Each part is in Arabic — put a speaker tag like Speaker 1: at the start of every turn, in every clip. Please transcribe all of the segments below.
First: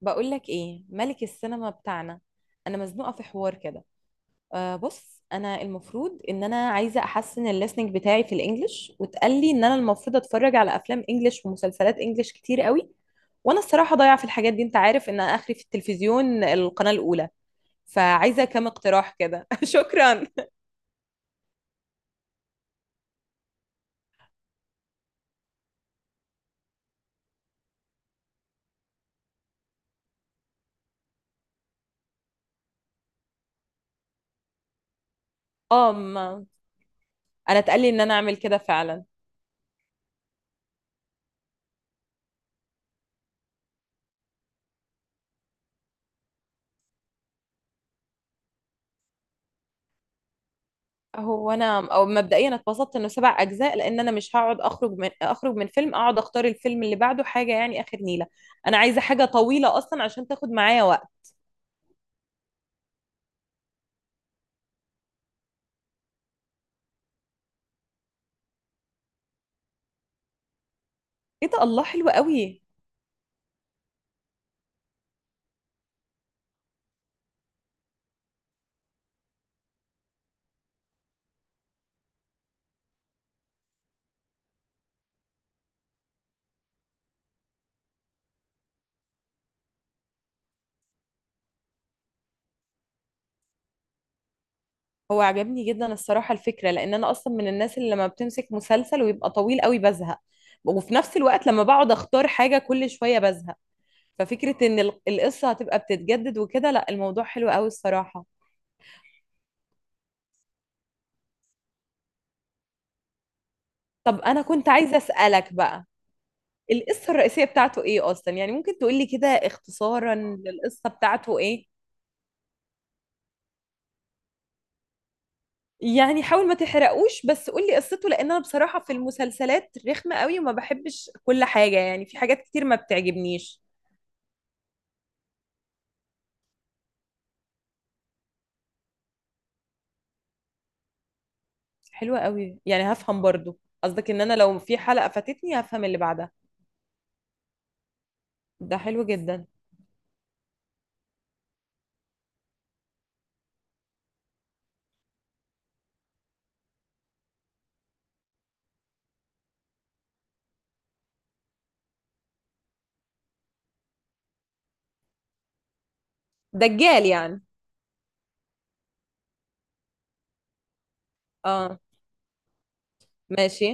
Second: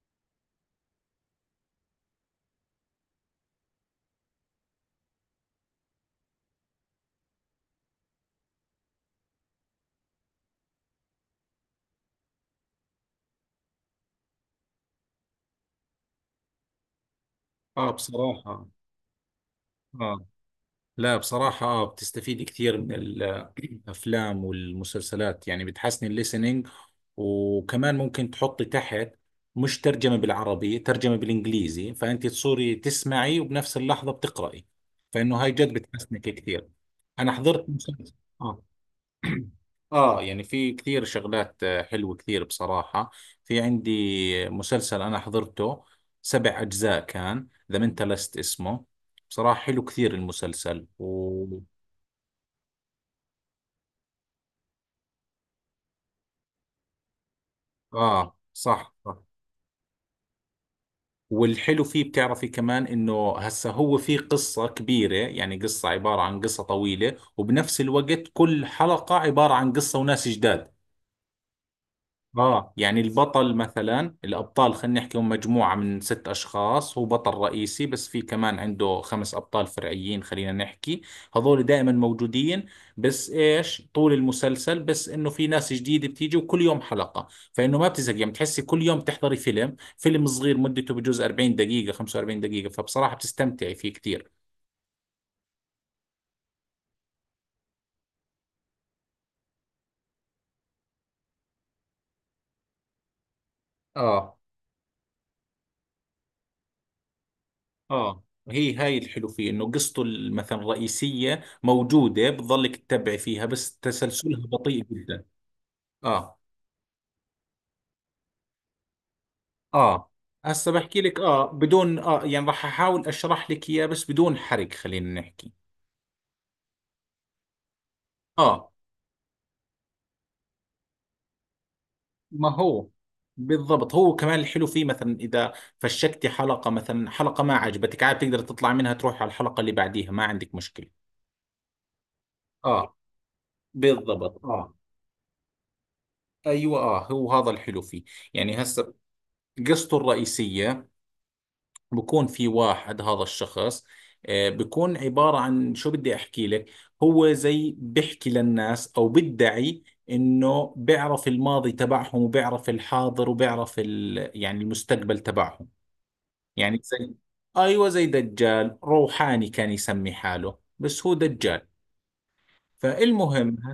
Speaker 1: بقولك ايه ملك السينما بتاعنا؟ انا مزنوقه في حوار كده. أه بص، انا المفروض ان انا عايزه احسن الليسننج بتاعي في الانجليش، واتقال لي ان انا المفروض اتفرج على افلام انجليش ومسلسلات انجليش كتير قوي. وانا الصراحه ضايعه في الحاجات دي، انت عارف ان أنا اخري في التلفزيون القناه الاولى.
Speaker 2: اه
Speaker 1: فعايزه كام
Speaker 2: بصراحة.
Speaker 1: اقتراح كده شكرا.
Speaker 2: اه. لا بصراحة، بتستفيد كثير من الافلام والمسلسلات، يعني بتحسن الليسننج. وكمان ممكن تحطي تحت، مش ترجمة بالعربي ترجمة بالانجليزي، فانت تصوري تسمعي وبنفس اللحظة بتقرأي، فانه هاي جد
Speaker 1: اه
Speaker 2: بتحسنك كثير. انا
Speaker 1: انا
Speaker 2: حضرت
Speaker 1: اتقال لي ان
Speaker 2: مسلسل.
Speaker 1: انا اعمل كده
Speaker 2: آه.
Speaker 1: فعلا.
Speaker 2: يعني في كثير شغلات، حلوة كثير بصراحة. في عندي مسلسل أنا حضرته سبع أجزاء، كان ذا منتالست اسمه. بصراحة حلو كثير المسلسل.
Speaker 1: هو انا او مبدئيا اتبسطت انه 7 اجزاء، لان انا مش هقعد اخرج من فيلم اقعد اختار الفيلم اللي بعده حاجه، يعني اخر نيله.
Speaker 2: آه،
Speaker 1: انا
Speaker 2: صح
Speaker 1: عايزه
Speaker 2: صح.
Speaker 1: حاجه طويله اصلا عشان تاخد معايا وقت.
Speaker 2: والحلو فيه بتعرفي كمان إنه هسا هو في قصة كبيرة، يعني قصة عبارة عن قصة طويلة، وبنفس الوقت كل حلقة عبارة عن قصة وناس جداد.
Speaker 1: ايه ده، الله حلو قوي.
Speaker 2: اه يعني البطل مثلا الابطال خلينا نحكي، هم مجموعة من ست اشخاص، هو بطل رئيسي بس في كمان عنده خمس ابطال فرعيين خلينا نحكي. هذول دائما موجودين، بس ايش طول المسلسل بس انه في ناس جديدة بتيجي وكل يوم حلقة، فانه ما بتزهق، يعني بتحسي كل يوم بتحضري فيلم صغير مدته بجوز 40 دقيقة 45 دقيقة، فبصراحة بتستمتعي فيه كثير.
Speaker 1: هو عجبني جدا الصراحه الفكره، لان انا اصلا من الناس اللي لما بتمسك مسلسل ويبقى طويل قوي بزهق، وفي نفس الوقت لما بقعد اختار حاجه كل شويه بزهق.
Speaker 2: اه.
Speaker 1: ففكره ان القصه هتبقى بتتجدد وكده، لا الموضوع حلو قوي
Speaker 2: اه
Speaker 1: الصراحه.
Speaker 2: هي هاي الحلو فيه انه قصته مثلا الرئيسية موجودة، بتضلك تتبع فيها، بس
Speaker 1: طب انا
Speaker 2: تسلسلها
Speaker 1: كنت
Speaker 2: بطيء
Speaker 1: عايزه
Speaker 2: جدا.
Speaker 1: اسالك بقى،
Speaker 2: اه.
Speaker 1: القصة الرئيسية بتاعته ايه اصلا؟ يعني ممكن تقولي كده
Speaker 2: اه،
Speaker 1: اختصارا
Speaker 2: هسه
Speaker 1: للقصة
Speaker 2: بحكي لك،
Speaker 1: بتاعته ايه.
Speaker 2: بدون، يعني راح احاول اشرح لك اياه بس بدون حرق خلينا نحكي.
Speaker 1: يعني حاول ما تحرقوش بس قولي قصته، لان انا
Speaker 2: اه،
Speaker 1: بصراحة في المسلسلات رخمة قوي وما بحبش كل حاجة، يعني في حاجات
Speaker 2: ما
Speaker 1: كتير ما
Speaker 2: هو
Speaker 1: بتعجبنيش.
Speaker 2: بالضبط، هو كمان الحلو فيه مثلا اذا فشكتي حلقة، مثلا حلقة ما عجبتك، عاد بتقدر تطلع منها تروح على الحلقة اللي بعديها، ما عندك مشكلة.
Speaker 1: حلوة قوي، يعني
Speaker 2: اه،
Speaker 1: هفهم برضو قصدك ان انا
Speaker 2: بالضبط.
Speaker 1: لو
Speaker 2: اه،
Speaker 1: في حلقة فاتتني هفهم اللي بعدها.
Speaker 2: ايوه. اه، هو هذا الحلو فيه. يعني
Speaker 1: ده
Speaker 2: هسه
Speaker 1: حلو جدا.
Speaker 2: قصته الرئيسية، بكون في واحد هذا الشخص، بكون عبارة عن شو بدي أحكي لك. هو زي بحكي للناس أو بدعي إنه بيعرف الماضي تبعهم وبيعرف الحاضر وبيعرف يعني المستقبل تبعهم. يعني
Speaker 1: دجال
Speaker 2: زي،
Speaker 1: يعني.
Speaker 2: أيوة زي دجال روحاني كان يسمي حاله، بس هو دجال.
Speaker 1: اه.
Speaker 2: فالمهم،
Speaker 1: ماشي.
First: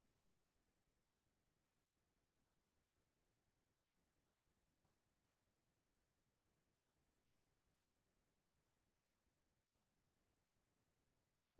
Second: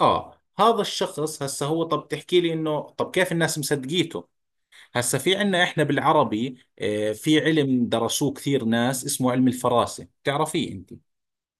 Speaker 2: آه، هذا الشخص هسه هو. طب تحكي لي إنه طب كيف الناس مصدقيته؟ هسا في عنا احنا بالعربي، في علم درسوه كثير ناس اسمه علم الفراسة، بتعرفيه انت؟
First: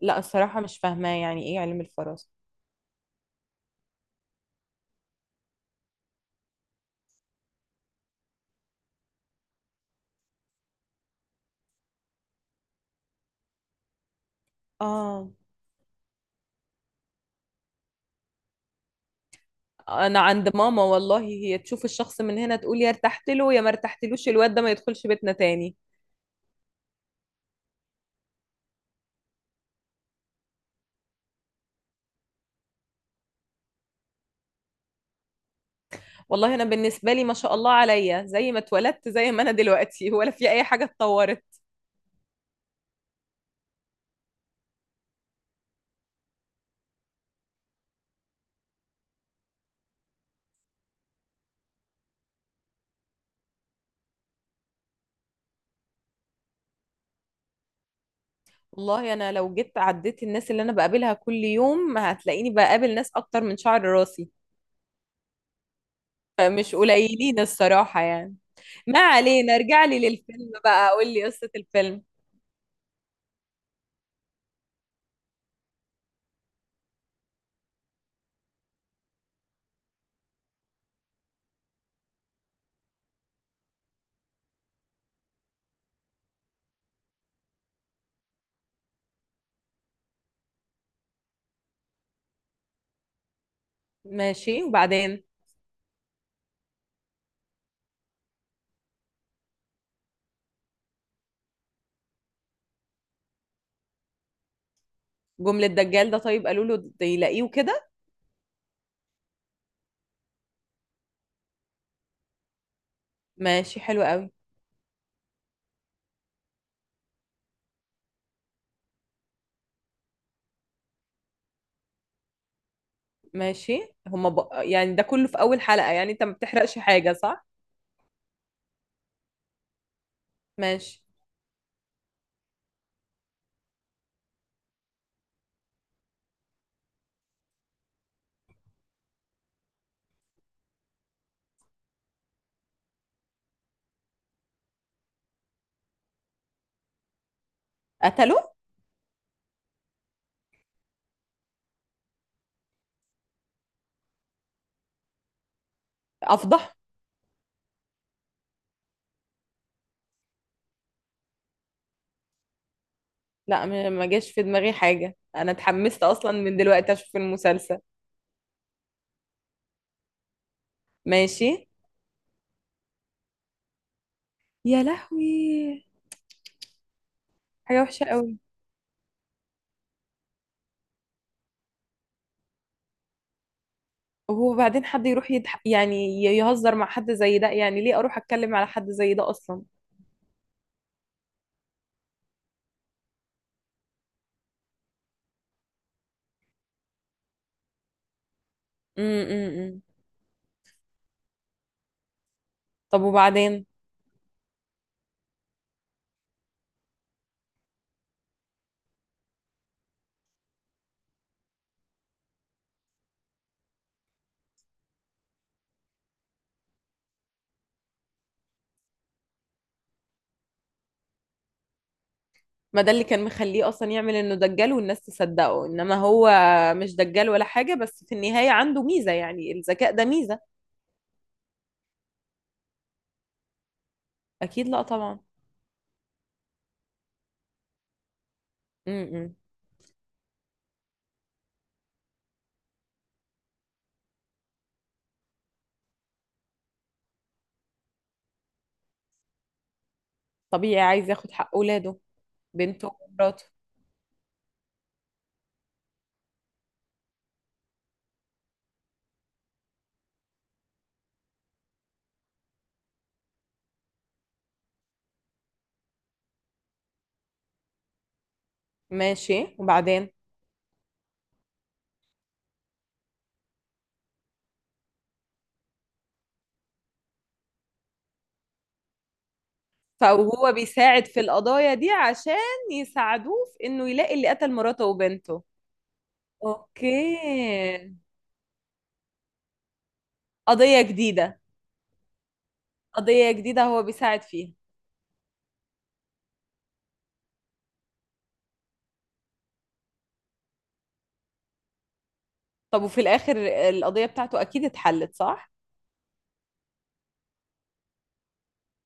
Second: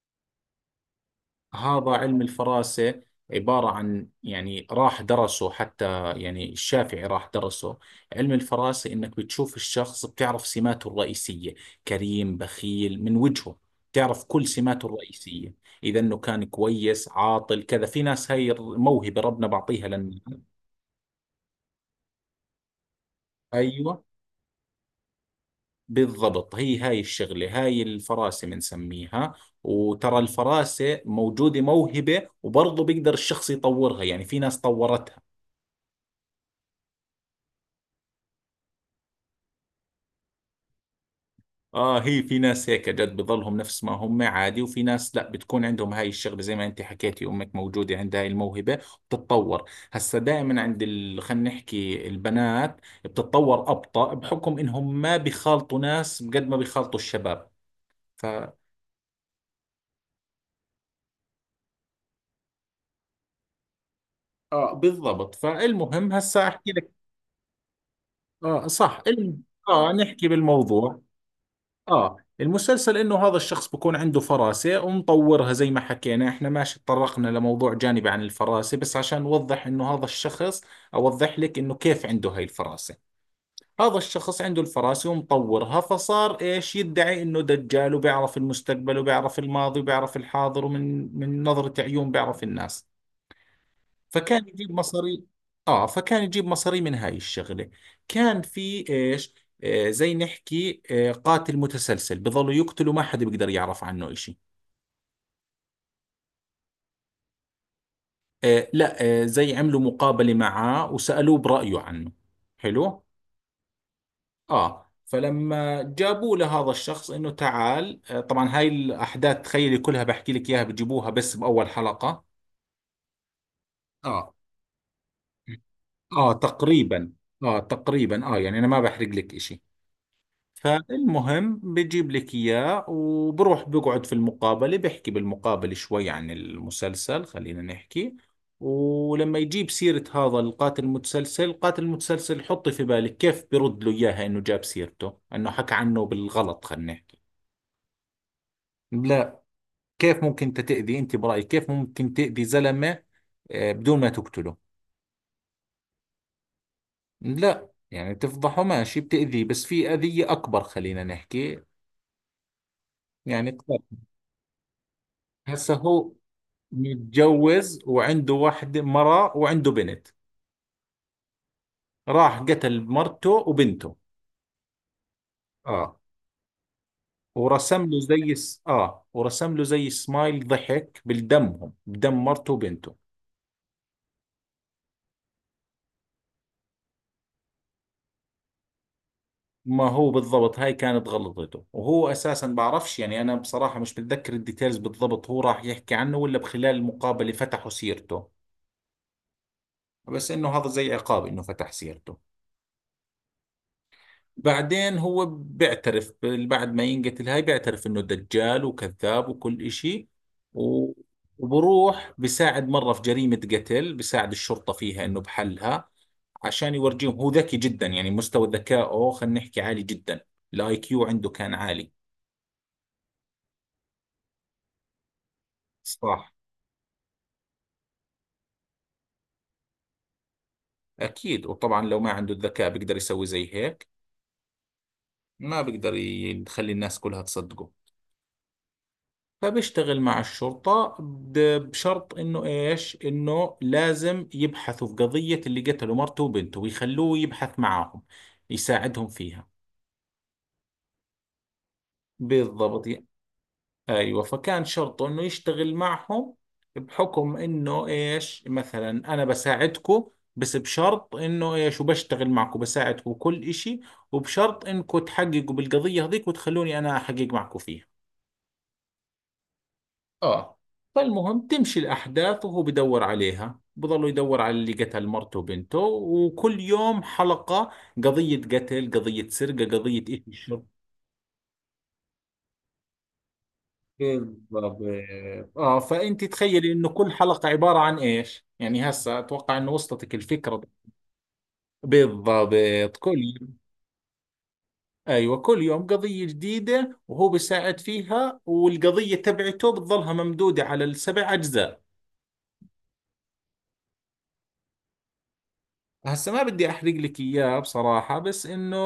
Speaker 1: لا الصراحة مش فاهمة يعني ايه علم
Speaker 2: هذا علم
Speaker 1: الفراسة.
Speaker 2: الفراسة، عبارة عن، يعني راح درسه حتى، يعني الشافعي راح درسه. علم الفراسة انك بتشوف الشخص بتعرف سماته الرئيسية، كريم بخيل من وجهه، بتعرف كل سماته
Speaker 1: اه.
Speaker 2: الرئيسية، إذا إنه كان كويس عاطل كذا. في ناس هاي موهبة ربنا بعطيها لنا.
Speaker 1: انا عند ماما والله، هي تشوف الشخص من هنا تقول يا ارتحت له يا ما
Speaker 2: أيوة،
Speaker 1: ارتحتلوش الواد ده ما يدخلش بيتنا تاني.
Speaker 2: بالضبط. هي هاي الشغلة هاي الفراسة بنسميها. وترى الفراسة موجودة موهبة، وبرضه بيقدر الشخص يطورها، يعني في ناس طورتها.
Speaker 1: والله انا بالنسبه لي ما شاء الله عليا زي ما اتولدت زي ما انا دلوقتي، ولا في اي حاجه اتطورت.
Speaker 2: اه، هي في ناس هيك جد بضلهم نفس ما هم عادي، وفي ناس لا بتكون عندهم هاي الشغلة، زي ما انت حكيتي امك موجودة عندها هاي الموهبة. بتتطور هسا دائما عند خلينا نحكي البنات، بتتطور أبطأ بحكم انهم ما بيخالطوا ناس قد ما بيخالطوا الشباب ف...
Speaker 1: والله انا لو جيت عديت الناس اللي انا بقابلها كل يوم هتلاقيني بقابل ناس اكتر من شعر راسي.
Speaker 2: اه، بالضبط. فالمهم هسا احكي
Speaker 1: مش
Speaker 2: لك.
Speaker 1: قليلين الصراحه يعني.
Speaker 2: اه،
Speaker 1: ما
Speaker 2: صح.
Speaker 1: علينا، ارجع
Speaker 2: اه،
Speaker 1: لي
Speaker 2: نحكي
Speaker 1: للفيلم بقى
Speaker 2: بالموضوع.
Speaker 1: قول لي قصه الفيلم.
Speaker 2: اه المسلسل انه هذا الشخص بكون عنده فراسة ومطورها زي ما حكينا احنا، ماشي، تطرقنا لموضوع جانبي عن الفراسة بس عشان نوضح انه هذا الشخص، اوضح لك انه كيف عنده هاي الفراسة. هذا الشخص عنده الفراسة ومطورها، فصار ايش، يدعي انه دجال وبيعرف المستقبل وبيعرف الماضي وبيعرف الحاضر، ومن نظرة عيون بيعرف الناس. فكان
Speaker 1: ماشي،
Speaker 2: يجيب
Speaker 1: وبعدين؟
Speaker 2: مصاري. اه، فكان يجيب مصاري من هاي الشغلة. كان في ايش، زي نحكي، آه قاتل متسلسل، بظلوا يقتلوا ما حدا بيقدر يعرف عنه اشي.
Speaker 1: جمله دجال ده، طيب قالوا له يلاقيه كده؟
Speaker 2: آه، لا. زي عملوا مقابلة معاه وسألوه برأيه عنه. حلو.
Speaker 1: ماشي حلو قوي.
Speaker 2: اه، فلما جابوا لهذا الشخص انه تعال، طبعا هاي الاحداث تخيلي كلها بحكي لك اياها، بجيبوها بس باول حلقة.
Speaker 1: ماشي.
Speaker 2: اه.
Speaker 1: يعني ده كله في اول حلقة، يعني انت
Speaker 2: اه
Speaker 1: ما بتحرقش
Speaker 2: تقريبا.
Speaker 1: حاجة صح؟
Speaker 2: اه تقريبا. اه يعني انا ما بحرق لك اشي.
Speaker 1: ماشي.
Speaker 2: فالمهم بجيب لك إياه وبروح بقعد في المقابلة، بحكي بالمقابلة شوي عن المسلسل خلينا نحكي. ولما يجيب سيرة هذا القاتل المتسلسل، حطي في بالك كيف برد له إياها، إنه جاب سيرته إنه حكى عنه بالغلط خلينا نحكي.
Speaker 1: قتله؟
Speaker 2: لا، كيف ممكن أنت تأذي، أنت برأيك كيف ممكن تأذي زلمة، بدون ما تقتله؟
Speaker 1: افضح.
Speaker 2: لا، يعني تفضحه؟ ماشي، بتأذيه بس في أذية أكبر خلينا نحكي. يعني
Speaker 1: لا
Speaker 2: قتل.
Speaker 1: ما جاش في دماغي حاجة، انا
Speaker 2: هسا
Speaker 1: اتحمست
Speaker 2: هو
Speaker 1: اصلا من دلوقتي اشوف
Speaker 2: متجوز
Speaker 1: المسلسل.
Speaker 2: وعنده واحدة مرة وعنده بنت.
Speaker 1: ماشي.
Speaker 2: راح قتل مرته وبنته.
Speaker 1: يا لهوي.
Speaker 2: اه.
Speaker 1: حاجة وحشة قوي.
Speaker 2: ورسم له زي سمايل ضحك بالدمهم، بدم مرته وبنته.
Speaker 1: وبعدين حد يروح يعني يهزر مع حد زي ده؟ يعني ليه اروح اتكلم على حد زي ده اصلا.
Speaker 2: ما هو بالضبط، هاي كانت غلطته، وهو اساسا بعرفش، يعني انا بصراحة مش بتذكر الديتيلز بالضبط، هو راح يحكي عنه ولا بخلال المقابلة فتحوا سيرته.
Speaker 1: امم.
Speaker 2: بس انه هذا زي عقاب انه فتح سيرته.
Speaker 1: طب وبعدين؟
Speaker 2: بعدين هو بعد ما ينقتل هاي بيعترف انه دجال وكذاب وكل اشي. و- وبروح بساعد مرة في جريمة قتل، بساعد الشرطة فيها انه بحلها، عشان يورجيهم هو ذكي جدا، يعني مستوى ذكائه خلينا نحكي عالي جدا، الاي كيو عنده كان عالي.
Speaker 1: ما ده اللي كان مخليه اصلا يعمل انه دجال والناس تصدقه، انما هو
Speaker 2: صح،
Speaker 1: مش دجال ولا حاجة، بس في النهاية عنده ميزة، يعني الذكاء ده ميزة.
Speaker 2: اكيد. وطبعا لو ما عنده الذكاء بيقدر يسوي زي هيك،
Speaker 1: اكيد لا طبعا.
Speaker 2: ما بيقدر يخلي الناس كلها تصدقه.
Speaker 1: امم.
Speaker 2: فبيشتغل مع الشرطة بشرط انه ايش، انه لازم يبحثوا في قضية اللي قتلوا مرته وبنته، ويخلوه يبحث معاهم، يساعدهم فيها.
Speaker 1: طبيعي عايز ياخد حق اولاده،
Speaker 2: بالضبط.
Speaker 1: بنته ومراته.
Speaker 2: ايوه، فكان شرطه انه يشتغل معهم بحكم انه ايش، مثلا انا بساعدكم، بس بشرط انه ايش، وبشتغل معكم بساعدكم كل اشي، وبشرط انكم تحققوا بالقضية هذيك وتخلوني انا احقق معكم فيها.
Speaker 1: ماشي، وبعدين؟
Speaker 2: اه. فالمهم تمشي الأحداث وهو بدور عليها، بضل يدور على اللي قتل مرته وبنته، وكل يوم حلقة، قضية قتل قضية سرقة قضية إيش
Speaker 1: فهو
Speaker 2: شر.
Speaker 1: بيساعد في القضايا دي عشان يساعدوه في انه يلاقي اللي قتل
Speaker 2: بالضبط.
Speaker 1: مراته وبنته.
Speaker 2: اه فأنت تخيلي إنه
Speaker 1: اوكي.
Speaker 2: كل حلقة عبارة عن إيش، يعني هسه أتوقع إنه وصلتك الفكرة.
Speaker 1: قضية جديدة.
Speaker 2: بالضبط كل
Speaker 1: قضية
Speaker 2: يوم.
Speaker 1: جديدة هو بيساعد فيها.
Speaker 2: أيوة، كل يوم قضية جديدة وهو بيساعد فيها، والقضية تبعته بتظلها ممدودة على السبع أجزاء.
Speaker 1: طب وفي الاخر القضية بتاعته اكيد اتحلت صح؟
Speaker 2: هسه ما بدي احرق لك اياه بصراحة، بس انه،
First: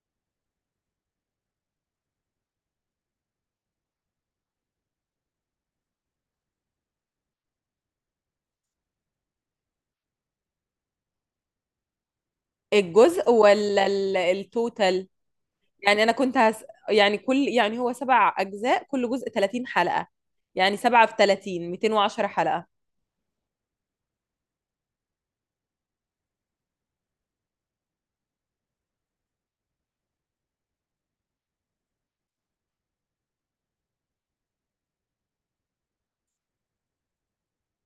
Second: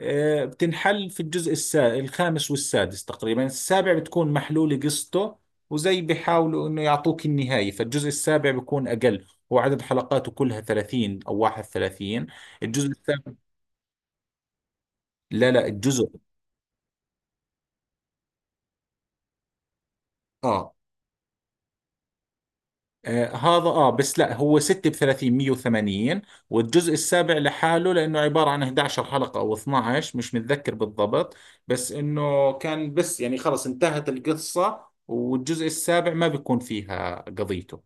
Speaker 2: بتنحل في الخامس والسادس تقريبا، السابع بتكون محلولة قصته، وزي بيحاولوا انه يعطوك النهاية، فالجزء السابع بيكون اقل، وعدد حلقاته كلها 30 او 31. الجزء
Speaker 1: الجزء
Speaker 2: السابع.
Speaker 1: ولا التوتال؟
Speaker 2: لا لا، الجزء.
Speaker 1: يعني كل يعني هو سبع اجزاء كل جزء 30 حلقة؟
Speaker 2: اه،
Speaker 1: يعني سبعة في 30، 210 حلقة.
Speaker 2: آه هذا، اه بس لا هو 6 ب 30 180. والجزء السابع لحاله، لانه عبارة عن 11 حلقة او 12 مش متذكر بالضبط، بس انه كان بس يعني خلص انتهت القصة، والجزء السابع ما بيكون فيها قضيته،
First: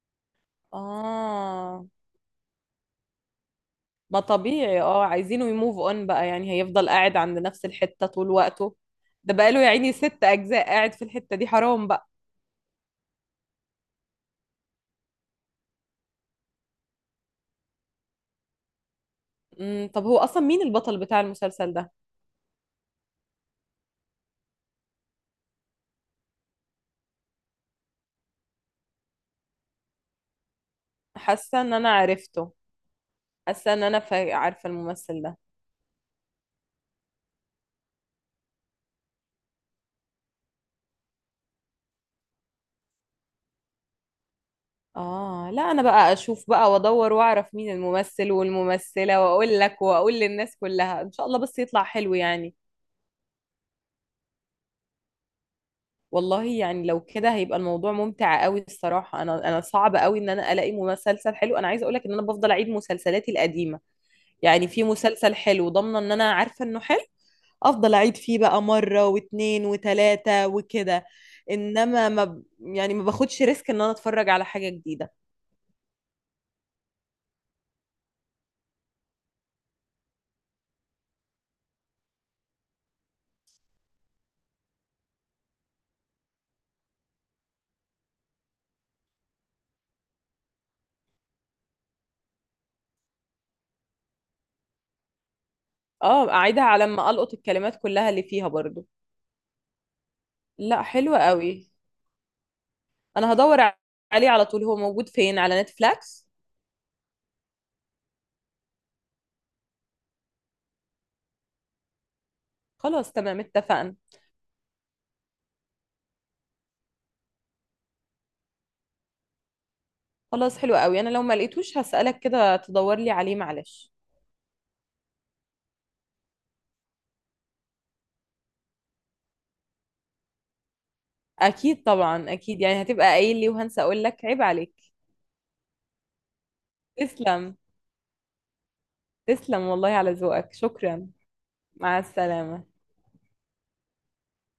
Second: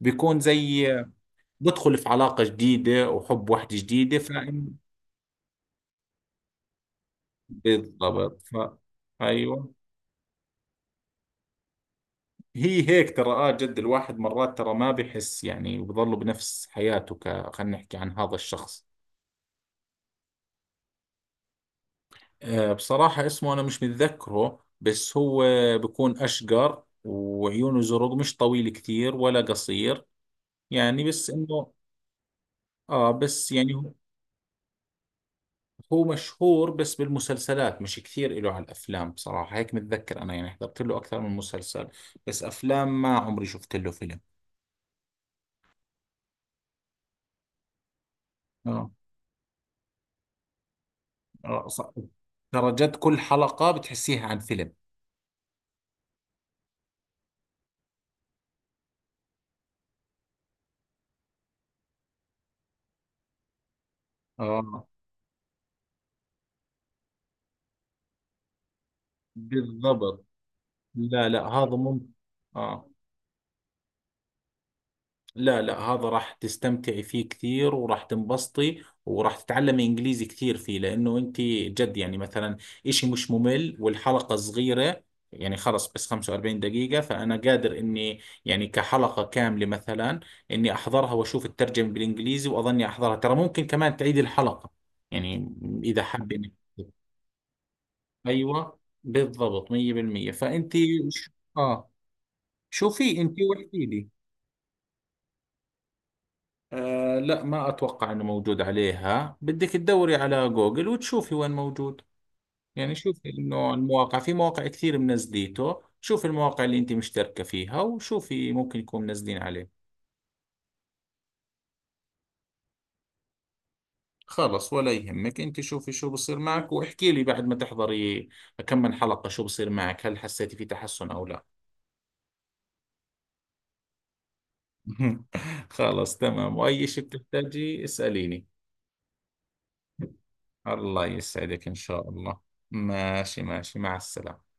Speaker 2: بيكون زي،
Speaker 1: اه.
Speaker 2: بدخل في علاقة جديدة وحب واحدة جديدة
Speaker 1: ما
Speaker 2: فإن.
Speaker 1: طبيعي، اه عايزينه يموف اون بقى، يعني هيفضل قاعد عند نفس الحتة طول
Speaker 2: بالضبط
Speaker 1: وقته؟ ده بقاله يا
Speaker 2: ايوه.
Speaker 1: عيني 6 اجزاء قاعد في الحتة دي، حرام بقى.
Speaker 2: هي هيك ترى، اه جد الواحد مرات ترى ما بحس يعني، وبضله بنفس حياته ك خلينا نحكي عن هذا الشخص.
Speaker 1: امم. طب هو اصلا مين البطل بتاع المسلسل ده؟
Speaker 2: آه، بصراحة اسمه أنا مش متذكره، بس هو بكون أشقر وعيونه زرق، مش طويل كثير ولا قصير، يعني بس
Speaker 1: حاسة
Speaker 2: إنه،
Speaker 1: ان انا عرفته.
Speaker 2: بس
Speaker 1: حاسة
Speaker 2: يعني
Speaker 1: ان
Speaker 2: هو،
Speaker 1: انا عارفة الممثل ده.
Speaker 2: هو مشهور بس بالمسلسلات مش كثير إله على الأفلام، بصراحة هيك متذكر أنا، يعني حضرت له أكثر من مسلسل بس أفلام ما عمري شفت له فيلم.
Speaker 1: اه لا انا بقى اشوف بقى وادور واعرف مين الممثل
Speaker 2: آه.
Speaker 1: والممثلة، واقول لك واقول للناس كلها، ان شاء الله بس
Speaker 2: آه
Speaker 1: يطلع
Speaker 2: صح.
Speaker 1: حلو يعني.
Speaker 2: ترى جد كل حلقة بتحسيها عن فيلم.
Speaker 1: والله يعني لو كده هيبقى الموضوع ممتع قوي الصراحة. انا صعب قوي ان انا الاقي مسلسل حلو. انا عايزة اقولك ان انا بفضل اعيد مسلسلاتي القديمة. يعني في
Speaker 2: آه،
Speaker 1: مسلسل حلو ضامنة ان انا عارفة انه حلو، افضل اعيد فيه بقى مرة واتنين
Speaker 2: بالضبط.
Speaker 1: وتلاتة وكده.
Speaker 2: لا لا هذا
Speaker 1: انما
Speaker 2: ممكن.
Speaker 1: ما ب...
Speaker 2: آه،
Speaker 1: يعني ما باخدش ريسك ان انا اتفرج على حاجة جديدة.
Speaker 2: لا لا، هذا راح تستمتعي فيه كثير، وراح تنبسطي، وراح تتعلمي انجليزي كثير فيه، لانه انت جد، يعني مثلا اشي مش ممل والحلقة صغيرة، يعني خلص بس 45 دقيقة، فأنا قادر إني، يعني كحلقة كاملة مثلا، إني أحضرها وأشوف الترجمة بالإنجليزي، وأظني أحضرها، ترى ممكن كمان تعيد الحلقة، يعني إذا
Speaker 1: اه،
Speaker 2: حابة
Speaker 1: اعيدها
Speaker 2: إنك.
Speaker 1: على ما القط الكلمات كلها اللي فيها
Speaker 2: أيوة،
Speaker 1: برضو.
Speaker 2: بالضبط 100%. فأنت
Speaker 1: لا حلو
Speaker 2: ش-
Speaker 1: قوي.
Speaker 2: آه، شوفي
Speaker 1: انا
Speaker 2: أنت
Speaker 1: هدور
Speaker 2: واحكي لي.
Speaker 1: عليه على طول، هو موجود فين؟ على نتفليكس؟
Speaker 2: آه، لا ما أتوقع أنه موجود عليها، بدك تدوري على جوجل وتشوفي وين موجود، يعني
Speaker 1: خلاص
Speaker 2: شوفي
Speaker 1: تمام
Speaker 2: أنه
Speaker 1: اتفقنا.
Speaker 2: المواقع، في مواقع كثير منزليته، شوفي المواقع اللي أنت مشتركة فيها وشوفي ممكن يكون منزلين عليه.
Speaker 1: خلاص حلو قوي، انا لو ما لقيتوش هسألك كده تدور لي عليه، معلش.
Speaker 2: خلص ولا يهمك، أنت شوفي شو بصير معك واحكي لي بعد ما تحضري كم من حلقة، شو بصير معك، هل حسيتي في تحسن أو لا؟
Speaker 1: اكيد طبعا، اكيد يعني هتبقى قايل لي وهنسى اقول لك، عيب عليك.
Speaker 2: خلص تمام، وأي شيء
Speaker 1: تسلم.
Speaker 2: بتحتاجي اسأليني.
Speaker 1: تسلم والله على ذوقك،
Speaker 2: الله
Speaker 1: شكرا.
Speaker 2: يسعدك إن
Speaker 1: مع
Speaker 2: شاء الله.
Speaker 1: السلامة.
Speaker 2: ماشي ماشي، مع السلامة.